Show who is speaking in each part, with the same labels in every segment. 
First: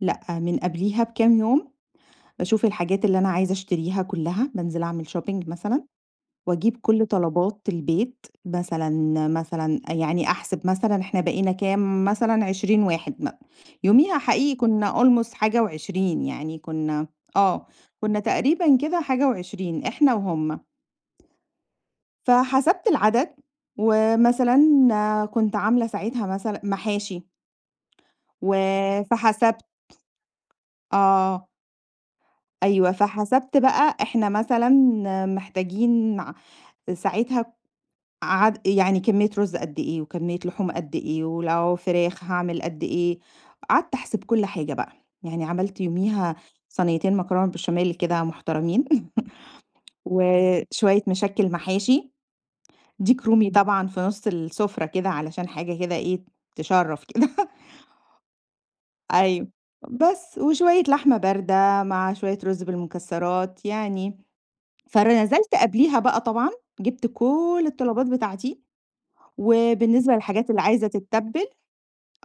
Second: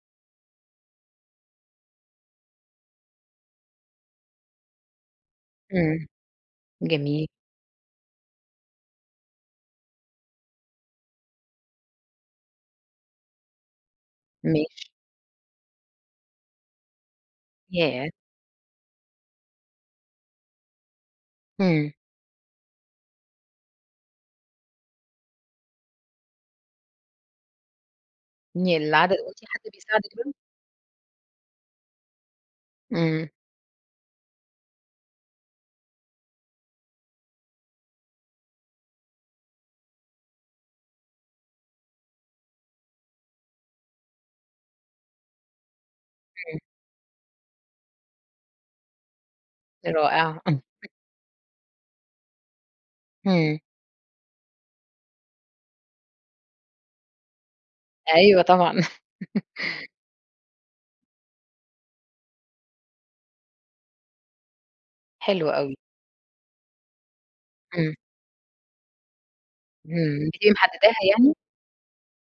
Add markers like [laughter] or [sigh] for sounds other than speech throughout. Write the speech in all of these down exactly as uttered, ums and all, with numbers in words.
Speaker 1: لأ، من قبليها بكام يوم، باشوف الحاجات اللي أنا عايزة اشتريها كلّها، بانزل اعمل shopping مثلًا،
Speaker 2: إمم.
Speaker 1: واجيب كل
Speaker 2: جميل.
Speaker 1: طلبات البيت مثلًا مثلًا آآ، يعني أحسب مثلًا احنا بقينا كام مثلًا عشرين واحد مأ يوميها حقيقي
Speaker 2: ماشي.
Speaker 1: كنّا almost حاجة وعشرين يعني كنّا آه،
Speaker 2: ياه!
Speaker 1: كنّا تقريبًا كده حاجة وعشرين إحنا وهُم.
Speaker 2: همم.
Speaker 1: فحسبت العدد ومثلًا، كنت عاملة ساعتها مثلًا محاشي
Speaker 2: [unintelligible] العدد هو في
Speaker 1: وفحسبت
Speaker 2: حد بيساعدك بقى؟
Speaker 1: آه. أيوه،
Speaker 2: إمم.
Speaker 1: فحسبت بقى إحنا مثلًا محتاجين مع ساعتها عاد يعني كميّة رُز قد إيه، وكميّة لحوم قد إيه، ولو فراخ هاعمل قد إيه. قعدت احسب كل حاجة بقى. يعني عملت يوميها
Speaker 2: اهم.
Speaker 1: صنيتين مكرونة بشاميل كده، مُحترمين [chuckles]
Speaker 2: رائع. [chuckles]
Speaker 1: وشوية مشكّل محاشي، ديك رومي
Speaker 2: همم.
Speaker 1: طبعًا في نُص السفرة كده علشان حاجة كده إيه، تشرّف كده
Speaker 2: أيوه، طبعًا.
Speaker 1: أيوه،
Speaker 2: [chuckles]
Speaker 1: بس وشوية لحمة باردة مع شوية رُز بالمكسرات يعني، فر
Speaker 2: حلو
Speaker 1: نزلت
Speaker 2: اوي.
Speaker 1: قبليها بقى طبعًا، جبت كل
Speaker 2: إمم.
Speaker 1: الطلبات بتاعتي وبالنسبة
Speaker 2: إمم،
Speaker 1: للحاجات
Speaker 2: بتبقي
Speaker 1: اللي عايزة
Speaker 2: محدداها يعني؟
Speaker 1: تتبّل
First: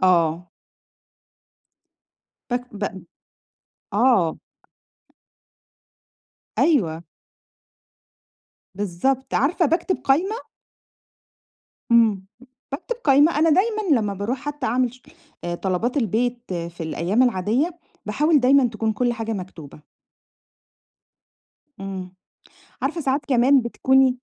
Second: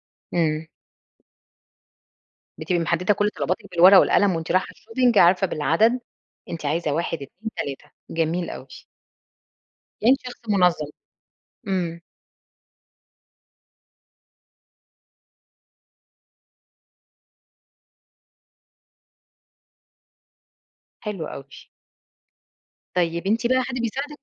Speaker 1: آه.
Speaker 2: إمم.
Speaker 1: بك
Speaker 2: بتبقي
Speaker 1: بأم
Speaker 2: محددة كل طلباتِك بالورقة والقلم
Speaker 1: آه.
Speaker 2: وأنتِ رايحة الshopping عارفة بالعدد أنتِ عايزة
Speaker 1: أيوه.
Speaker 2: واحد، اتنين، تلاتة جميل أوي.
Speaker 1: بالضبط، عارفة باكتب
Speaker 2: يعني أنتِ
Speaker 1: قايمة
Speaker 2: شخص منظَّم. إمم.
Speaker 1: إمم، باكتب قايمة. أنا دايمًا لمّا باروح حتى أعمل شو آآ، طلبات البيت في الأيام العادية، باحاول دايمًا تكون كل حاجة مكتوبة.
Speaker 2: حلو أوي.
Speaker 1: إمم، عارفة ساعات
Speaker 2: طيب، أنتِ
Speaker 1: كمان
Speaker 2: بقى حد
Speaker 1: بتكوني
Speaker 2: بيساعدِك؟